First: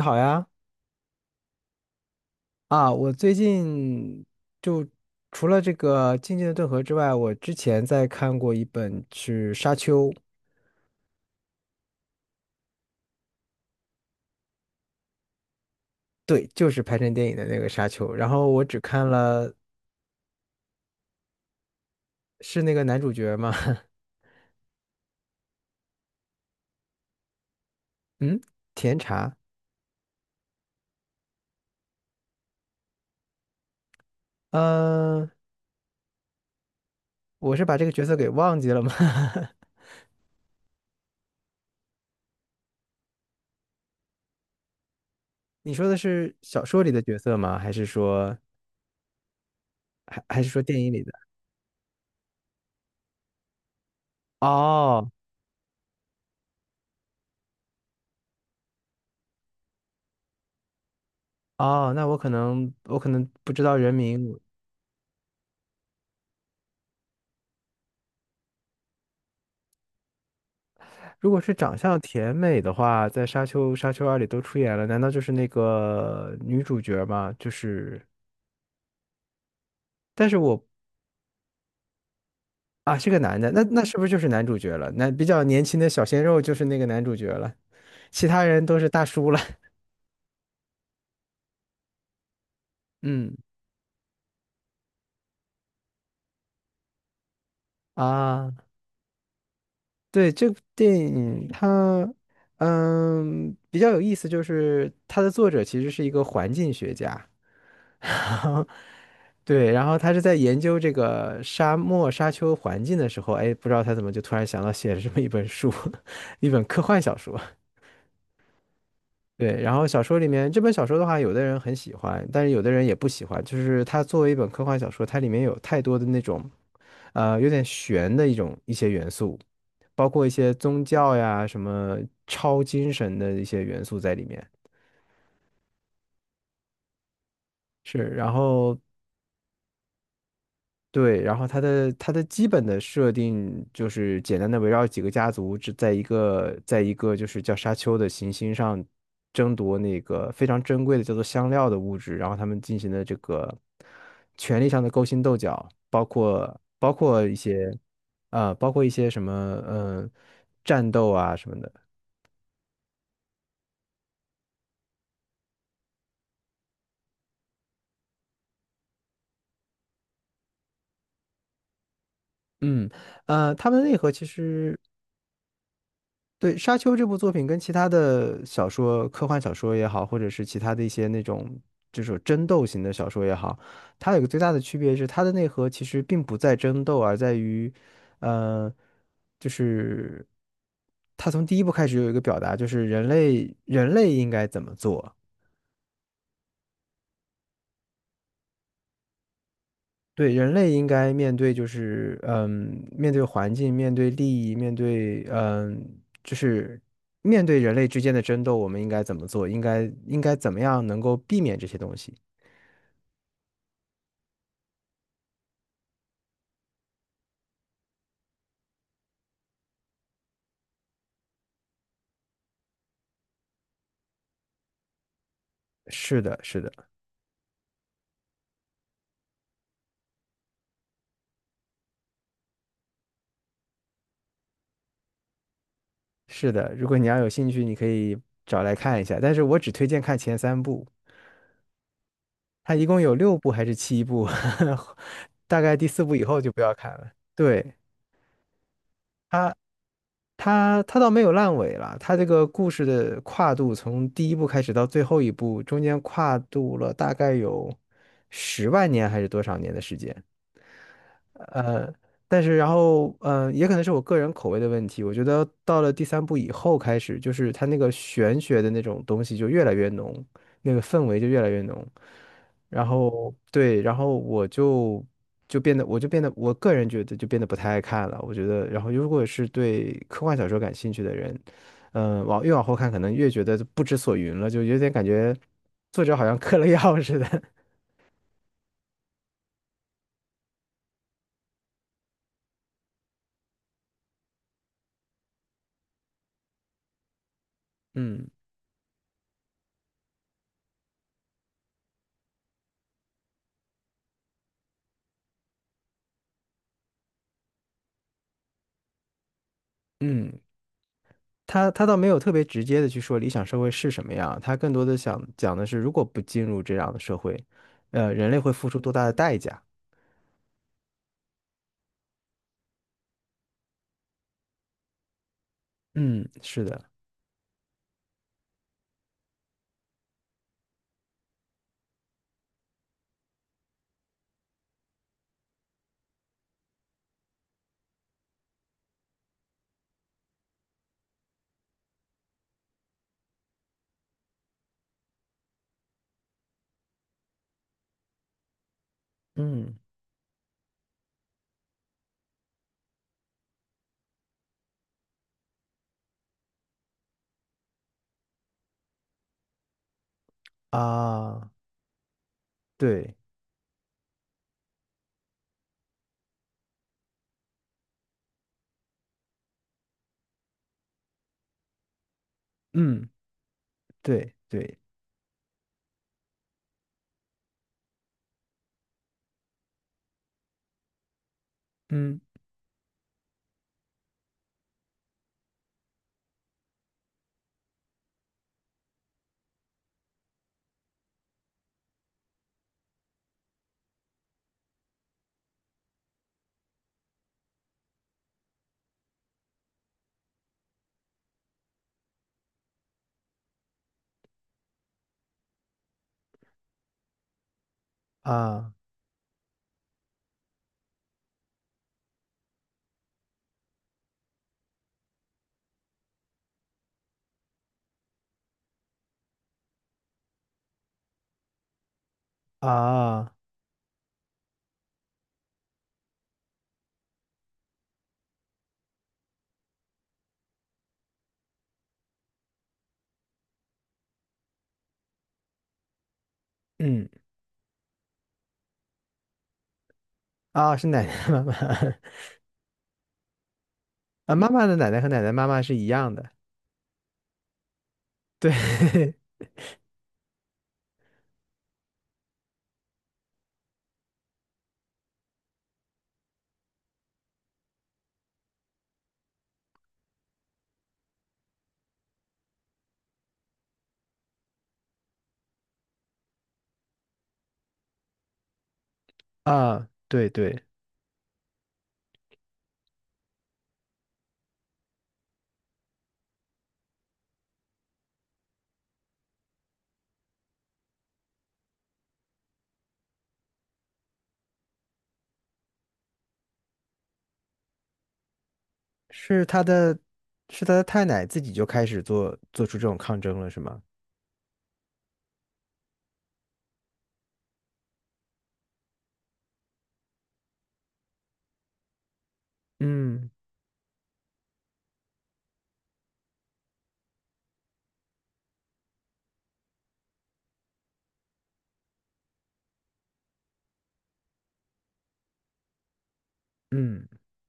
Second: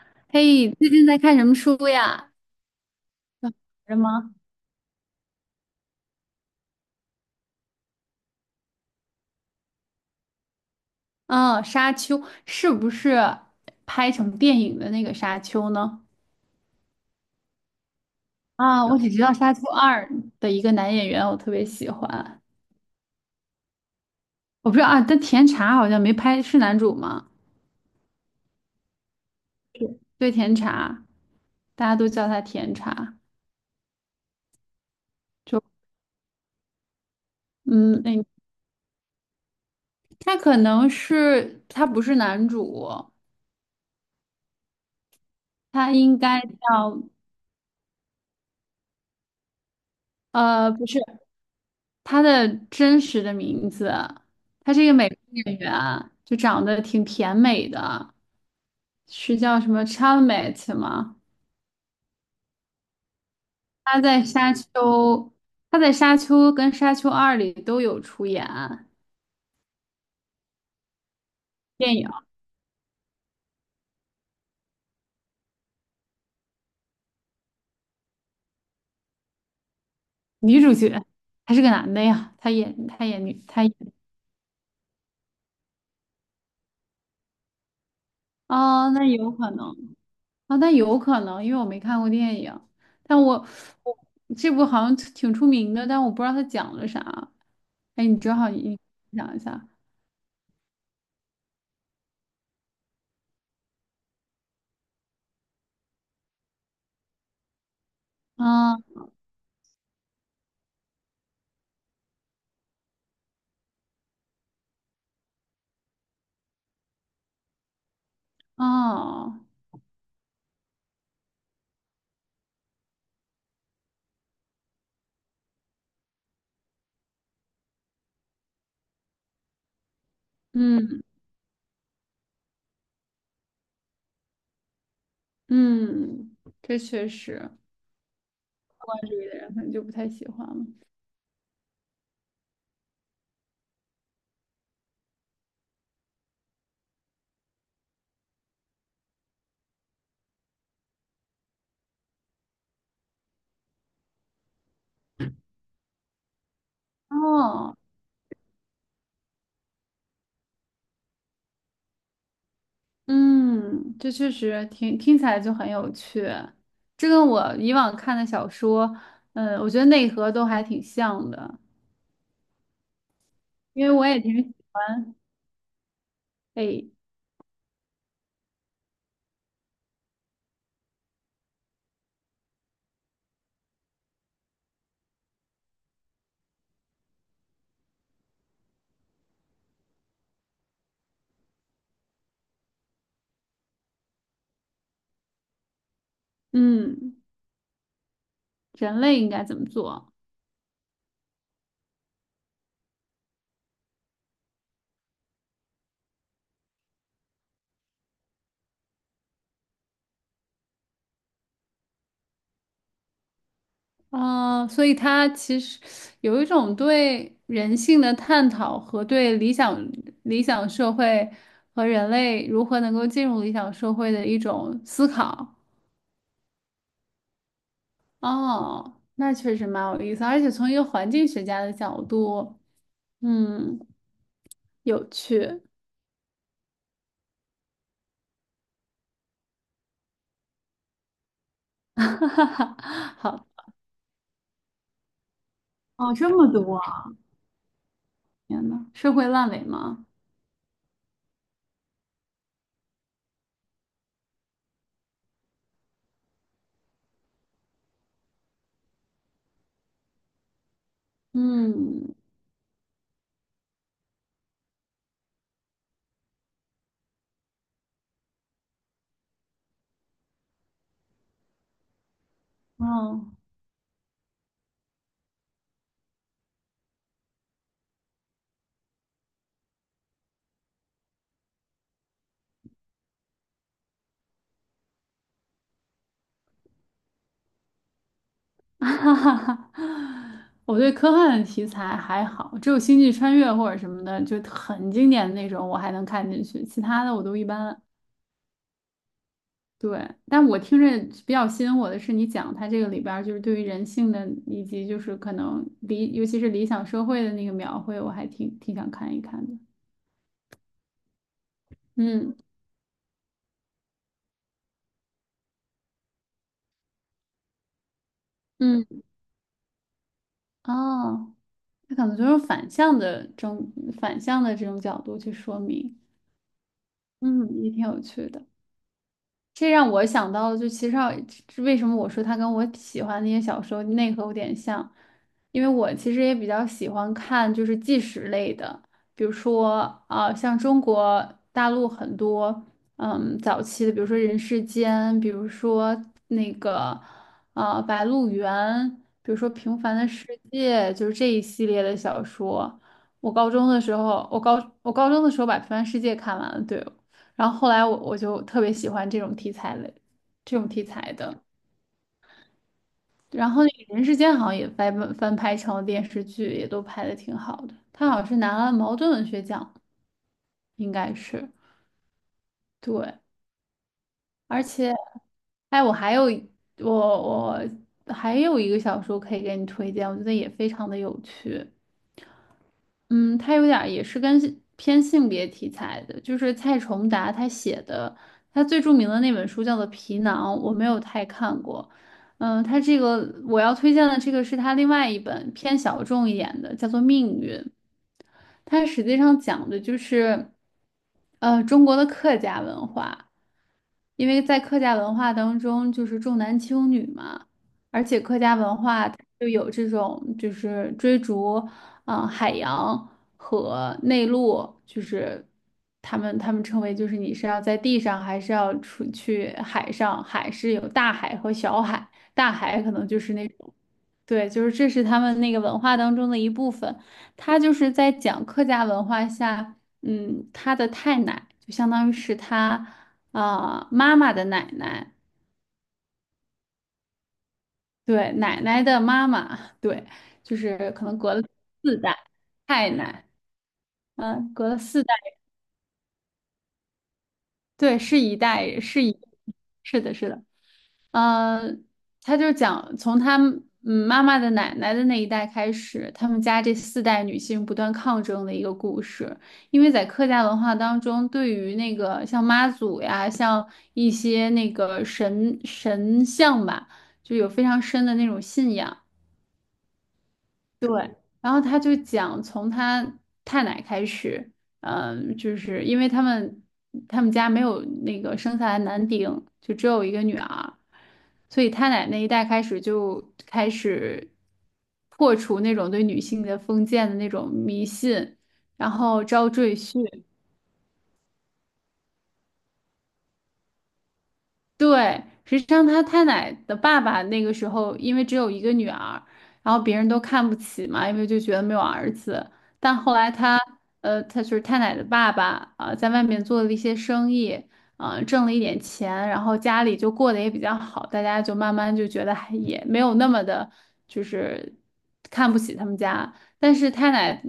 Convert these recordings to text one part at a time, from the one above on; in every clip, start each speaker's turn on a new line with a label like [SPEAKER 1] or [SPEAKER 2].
[SPEAKER 1] 你好呀，
[SPEAKER 2] 嘿，最近在看什么书呀？
[SPEAKER 1] 啊，我最
[SPEAKER 2] 什
[SPEAKER 1] 近
[SPEAKER 2] 么？
[SPEAKER 1] 就除了这个《静静的顿河》之外，我之前在看过一本是《沙丘》，
[SPEAKER 2] 嗯，《沙丘》是不是拍成电影的那个《沙丘》呢？
[SPEAKER 1] 对，就是拍成电影的那个《沙丘》，然后我只
[SPEAKER 2] 啊，我
[SPEAKER 1] 看
[SPEAKER 2] 只知道
[SPEAKER 1] 了
[SPEAKER 2] 《沙丘二》的一个男演员，我特别喜欢。
[SPEAKER 1] 是那个男主角吗？
[SPEAKER 2] 我不知道啊，但甜茶好像没拍，是男主吗？
[SPEAKER 1] 嗯，甜茶，
[SPEAKER 2] 对，甜茶，大家都叫他甜茶。
[SPEAKER 1] 呃，
[SPEAKER 2] 就
[SPEAKER 1] 我是把这个
[SPEAKER 2] 嗯，
[SPEAKER 1] 角色
[SPEAKER 2] 那
[SPEAKER 1] 给忘记了吗？
[SPEAKER 2] 他可能不是男主，
[SPEAKER 1] 你说
[SPEAKER 2] 他
[SPEAKER 1] 的
[SPEAKER 2] 应
[SPEAKER 1] 是
[SPEAKER 2] 该
[SPEAKER 1] 小说里的
[SPEAKER 2] 叫
[SPEAKER 1] 角色吗？还是说还是说电
[SPEAKER 2] 不
[SPEAKER 1] 影
[SPEAKER 2] 是。
[SPEAKER 1] 里的？
[SPEAKER 2] 他的真实的名字，他是一个美
[SPEAKER 1] 哦
[SPEAKER 2] 国演员，就长得挺甜美的，是叫什么 Chalamet 吗？
[SPEAKER 1] 哦，那我可能不知道人
[SPEAKER 2] 他在
[SPEAKER 1] 名，
[SPEAKER 2] 《沙丘》，他在《沙丘》跟《沙丘二》里都有出演
[SPEAKER 1] 如果是长
[SPEAKER 2] 电
[SPEAKER 1] 相
[SPEAKER 2] 影
[SPEAKER 1] 甜美的话，在《沙丘》《沙丘二》里都出演了，难道就是那个女主角吗？就是，但是
[SPEAKER 2] 女
[SPEAKER 1] 我
[SPEAKER 2] 主角，还是个男的呀，他演
[SPEAKER 1] 啊
[SPEAKER 2] 他
[SPEAKER 1] 是个
[SPEAKER 2] 演
[SPEAKER 1] 男
[SPEAKER 2] 女
[SPEAKER 1] 的，那
[SPEAKER 2] 他演
[SPEAKER 1] 那是不是就是男主角了？那比较年轻的小鲜肉就是那个男主角了，其他人都是
[SPEAKER 2] 哦，
[SPEAKER 1] 大
[SPEAKER 2] 那有
[SPEAKER 1] 叔了。
[SPEAKER 2] 可能哦，那有可能，因为我没看过电影，但
[SPEAKER 1] 嗯
[SPEAKER 2] 我我这部好像挺出名的，但我不知道他讲了啥。哎，你正好
[SPEAKER 1] 啊，
[SPEAKER 2] 你你讲一下。
[SPEAKER 1] 对，这部电影它比较有意思，就是它的作者其实是一个环境学家。
[SPEAKER 2] 嗯
[SPEAKER 1] 对，然后他是在研究这个沙漠沙丘环境的时候，哎，不知道他怎么就突然想到写了这么一本书，一本科幻小说。
[SPEAKER 2] 哦，
[SPEAKER 1] 对，然后小说里面这本小说的话，有的人很喜欢，但是有的人也不喜欢。就是它作为一本科幻小说，它里面有太多的那种，有点玄的一些元素，包括一些宗
[SPEAKER 2] 嗯
[SPEAKER 1] 教呀、什么超精神的一些元素在里面。
[SPEAKER 2] 嗯，这确实，
[SPEAKER 1] 是，然后
[SPEAKER 2] 关注的人可能就不太喜欢了。
[SPEAKER 1] 对，然后它的基本的设定就是简单的围绕几个家族，只在一个就是叫沙丘的行星上争夺那个非常珍贵的叫做香料的物质，然后他们进行的这个权力上的勾心斗角，包括包括一些
[SPEAKER 2] 哦，
[SPEAKER 1] 呃包括一些什么嗯战斗啊什么的，
[SPEAKER 2] 嗯，这确实听起来就很有趣，这跟我以往看的小说，嗯，我觉得内核都还挺像的，
[SPEAKER 1] 嗯他们
[SPEAKER 2] 因
[SPEAKER 1] 的
[SPEAKER 2] 为
[SPEAKER 1] 内
[SPEAKER 2] 我
[SPEAKER 1] 核
[SPEAKER 2] 也
[SPEAKER 1] 其
[SPEAKER 2] 挺，
[SPEAKER 1] 实。对《沙
[SPEAKER 2] 哎，
[SPEAKER 1] 丘》这部作品跟其他的小说、科幻小说也好，或者是其他的一些那种就是争斗型的小说也好，它有个最大的区别是，它的内核其实并不在争斗，而在于，呃，就是它从第一部开始有一个表达，就是人类应该怎么做。
[SPEAKER 2] 嗯，人类应该怎么做？
[SPEAKER 1] 对，人类应该面对就是，面对环境，面对利益，面对，就是面对人类之间的争斗，我们应该怎么做？应该怎么样能够避免这些东西？
[SPEAKER 2] 啊，所以他其实有一种对人性的探讨和对理想社会和人类如何能够进入理想社会的一种思考。
[SPEAKER 1] 是的，是的，
[SPEAKER 2] 哦，那确实蛮有意思，而且从一个环境学家的角度，嗯，有趣。
[SPEAKER 1] 是的。如果你要有兴趣，你可以找来看一下。但是我只推荐看前三部，它 一共有六
[SPEAKER 2] 好，
[SPEAKER 1] 部还是七部，大概第四
[SPEAKER 2] 哦，
[SPEAKER 1] 部以
[SPEAKER 2] 这
[SPEAKER 1] 后
[SPEAKER 2] 么
[SPEAKER 1] 就不要
[SPEAKER 2] 多
[SPEAKER 1] 看了。
[SPEAKER 2] 啊，
[SPEAKER 1] 对。
[SPEAKER 2] 天呐，社会烂
[SPEAKER 1] 它
[SPEAKER 2] 尾吗？
[SPEAKER 1] 它倒没有烂尾了，它这个故事的跨度从第一部开始到最后一部，中间跨度了大概有10万年还是多少年的时间。呃，
[SPEAKER 2] 嗯，
[SPEAKER 1] 但是然后，也可能是我个人口味的问题。我觉得到了第三部以后开始，就是它那个玄学的那种东西就越来越浓，那个氛围就越来越浓。然
[SPEAKER 2] 哦。
[SPEAKER 1] 后对，然后我就变得，我就变得，我个人觉得就变得不太爱看了。我觉得，然后如果是对科幻小说感兴趣的人，越往后看，可能越觉得不知所云了，就有点感觉作者好像嗑了药 似的。
[SPEAKER 2] 哈哈哈，我对科幻的题材还好，只有《星际穿越》或者什么的，就很经典的那种，我还能看进去，其他的我都一般。
[SPEAKER 1] 嗯
[SPEAKER 2] 对，但我听着比较吸引我的是，你讲它这个里边儿就是对于人性的，以及就是可能理，尤其是理想社会的那个描绘，我还挺想看一看的。
[SPEAKER 1] 嗯，他倒没有特
[SPEAKER 2] 嗯
[SPEAKER 1] 别直接的去说理想社会是什么样，他更多的想讲的是，如果不进入这样的社会，人类会付出
[SPEAKER 2] 嗯，
[SPEAKER 1] 多大的代价？
[SPEAKER 2] 哦，它可能就是反向的这种角度去说明，
[SPEAKER 1] 嗯，是的，
[SPEAKER 2] 嗯，也挺有趣的。这让我想到了，就其实上为什么我说它跟我喜欢的那些小说内核有点像，因为我其实也比较喜欢看就是纪实类的，比如说像中国大陆很多嗯早期的，比如说《人世间》，比如说那个啊《白鹿原》，比如说
[SPEAKER 1] 嗯
[SPEAKER 2] 《平凡的世界》，就是这一系列的小说。我高中的时候，我高中的时候把《平凡世界》看完了，对，然后后来我就特别喜欢这种题材类，这种题材的。
[SPEAKER 1] 啊，对，
[SPEAKER 2] 然后那个《人世间》好像也翻拍成了电视剧，也都拍的挺好的。他好像是拿了茅盾文学奖，应该是
[SPEAKER 1] 嗯，
[SPEAKER 2] 对。
[SPEAKER 1] 对
[SPEAKER 2] 而
[SPEAKER 1] 对，
[SPEAKER 2] 且，哎，我我还有一个小说可以给你推荐，我觉得也非常的有趣。
[SPEAKER 1] 嗯
[SPEAKER 2] 嗯，他有点儿也是跟性偏性别题材的，就是蔡崇达他写的，他最著名的那本书叫做《皮囊》，我没有太看过。嗯，他这个我要推荐的这个是他另外一本偏小众一点的，叫做《命运》。它实际上讲的就是，呃，中国的客家文化，因为在客家文化当中就是重男轻女嘛，而且客家
[SPEAKER 1] 啊
[SPEAKER 2] 文化它就有这种就是追逐，海洋和内陆，就是他们称为就是你是要在地上还是要出去海上，海是有大海和小海，大海可能就
[SPEAKER 1] 啊，
[SPEAKER 2] 是那种。对，就是这是他们那个文化当中的一部分。他就是在讲客家文化下，嗯，他的太奶就相当于是他妈妈的奶奶，
[SPEAKER 1] 嗯
[SPEAKER 2] 对，奶奶的妈妈，对，就
[SPEAKER 1] 啊，是
[SPEAKER 2] 是
[SPEAKER 1] 奶
[SPEAKER 2] 可能
[SPEAKER 1] 奶
[SPEAKER 2] 隔
[SPEAKER 1] 妈
[SPEAKER 2] 了
[SPEAKER 1] 妈
[SPEAKER 2] 四代，太奶，
[SPEAKER 1] 啊，妈
[SPEAKER 2] 嗯，
[SPEAKER 1] 妈
[SPEAKER 2] 隔
[SPEAKER 1] 的
[SPEAKER 2] 了
[SPEAKER 1] 奶奶
[SPEAKER 2] 四
[SPEAKER 1] 和
[SPEAKER 2] 代，
[SPEAKER 1] 奶奶妈妈是一样的，
[SPEAKER 2] 对，是一
[SPEAKER 1] 对
[SPEAKER 2] 代，是一，是的，是的。呃，他就讲从他们嗯妈妈的奶奶的那一代开始，他们家这四代女性不断抗争的一个故事。因为在客家文化当中，对于那个像妈祖呀，像一些那个神像吧，就有非常深的那种信仰。
[SPEAKER 1] 啊，对对，
[SPEAKER 2] 对，然后他就讲从他太奶开始，就是因为他们家没有那个生下来男丁，就只有一个女儿，所以太奶那一代开始就开始破除那种对女性的封建的那种迷信，然后
[SPEAKER 1] 是
[SPEAKER 2] 招
[SPEAKER 1] 他
[SPEAKER 2] 赘
[SPEAKER 1] 的，
[SPEAKER 2] 婿，
[SPEAKER 1] 是他的太奶自己就开始做出这种抗争了，是吗？
[SPEAKER 2] 对，实际上他太奶的爸爸那个时候，因为只有一个女儿，然后别人都看不起嘛，因为就觉得没有儿子。但后
[SPEAKER 1] 嗯
[SPEAKER 2] 来他，呃，他就是太奶的爸爸啊、在外面做了一些生意，啊、挣了一点钱，然后家里就过得也比较好，大家就慢慢就觉得还也没有那么的，就是看不起他们家。但是
[SPEAKER 1] 嗯。
[SPEAKER 2] 太奶，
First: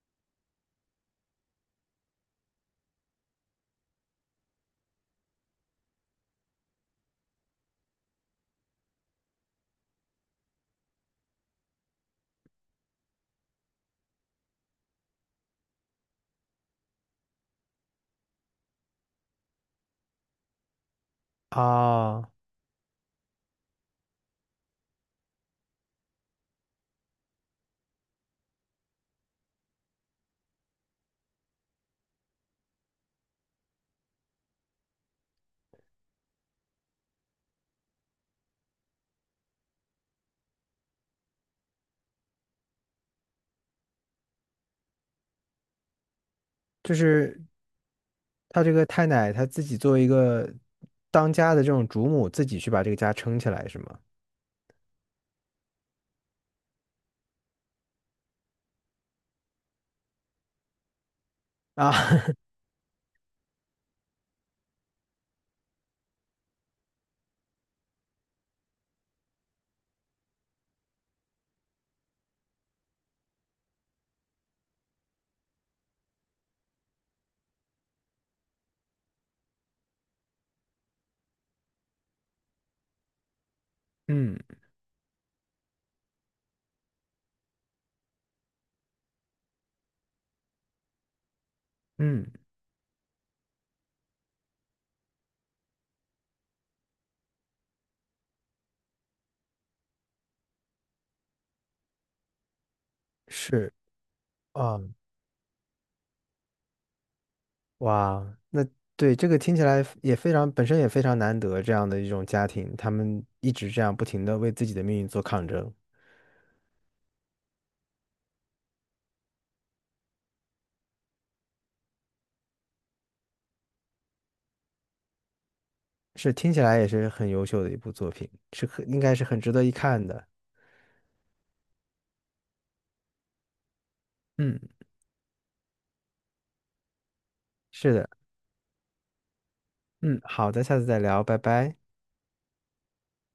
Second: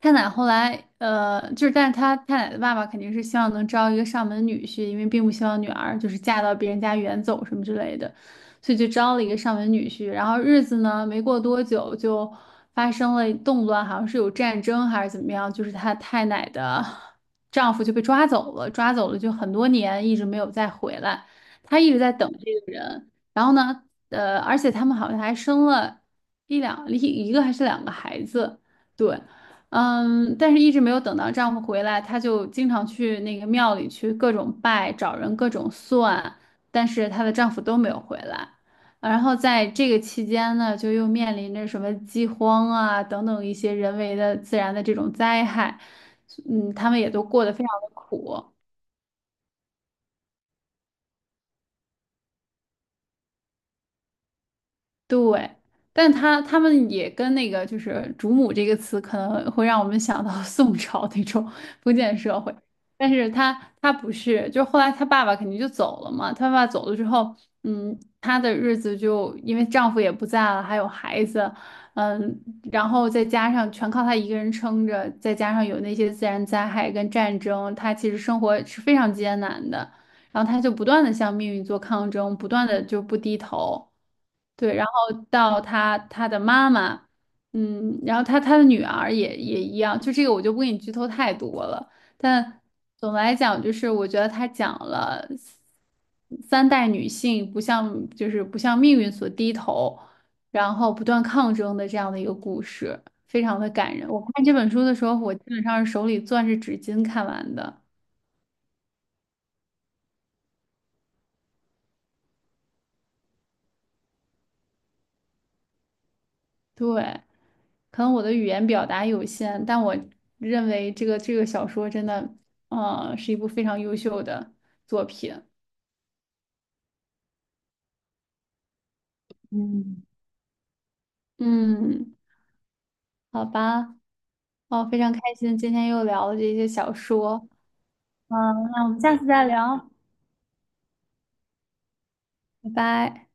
[SPEAKER 2] 后来呃，就是但是他太奶的爸爸肯定是希望能招一个上门女婿，因为并不希望女儿就是嫁到别人家远走什么之类的，所以就招了一个上门女婿。然后日子呢，没过多久就发生了动乱，好像是有战争还是怎么样，就是他太奶的 丈夫就被抓走了，抓走了就很多年一直没有再回来，他一直在
[SPEAKER 1] 啊，
[SPEAKER 2] 等这个人。然后呢，呃，而且他们好像还生了。一个还是两个孩子，对，嗯，但是一直没有等到丈夫回来，她就经常去那个庙里去各种拜，找人各种算，但是她的丈夫都没有回来。啊然后在这个期间呢，就又面临着什么饥荒啊等等一些人为的自然的这种灾害，嗯，他
[SPEAKER 1] 就
[SPEAKER 2] 们也都
[SPEAKER 1] 是
[SPEAKER 2] 过得非常的苦。
[SPEAKER 1] 他这个太奶，他自己作为一个当家的这种主母，自己去把这个家撑起来，是吗？
[SPEAKER 2] 对，但他们也跟那个就是“主母”这个词，可能会让我们想到 宋朝那种
[SPEAKER 1] 啊，
[SPEAKER 2] 封建社 会。但是他，不是，就后来他爸爸肯定就走了嘛。他爸爸走了之后，嗯，她的日子就因为丈夫也不在了，还有孩子，嗯，然后再加上全靠她一个人撑着，再加上有那些自然灾害跟战争，她其实生活是非常艰难的。然后他就不断的向命运做抗争，不断的就不低头。
[SPEAKER 1] 嗯
[SPEAKER 2] 对，然后到他，的妈妈，嗯，然后他的女儿也一样，就这个我就不给你剧透太多了。
[SPEAKER 1] 嗯，
[SPEAKER 2] 但总的来讲，就是我觉得他讲了三代女性不像就是不向命运所低头，然后不断抗争的这样的一个故事，非常的
[SPEAKER 1] 是
[SPEAKER 2] 感人。我看这本
[SPEAKER 1] 啊，
[SPEAKER 2] 书的时候，我基本上是手里攥着纸巾看完的。
[SPEAKER 1] 哇，那对这个听起来也非常，本身也非常难得这样的一种家庭，他们一直这样不停的为自己的命运做抗争，
[SPEAKER 2] 对，可能我的语言表达有限，但我认为这个小说真的，嗯，是一部非常优秀的作品。
[SPEAKER 1] 是听起来也是很优秀的一部作品，是很应该是很值得一
[SPEAKER 2] 嗯，
[SPEAKER 1] 看的。
[SPEAKER 2] 嗯，好吧，
[SPEAKER 1] 嗯
[SPEAKER 2] 哦，非常开心，今天又聊了这些小说。
[SPEAKER 1] 是的，
[SPEAKER 2] 嗯，那我们下次再聊，
[SPEAKER 1] 嗯，好的，下次再聊，拜拜。
[SPEAKER 2] 拜拜。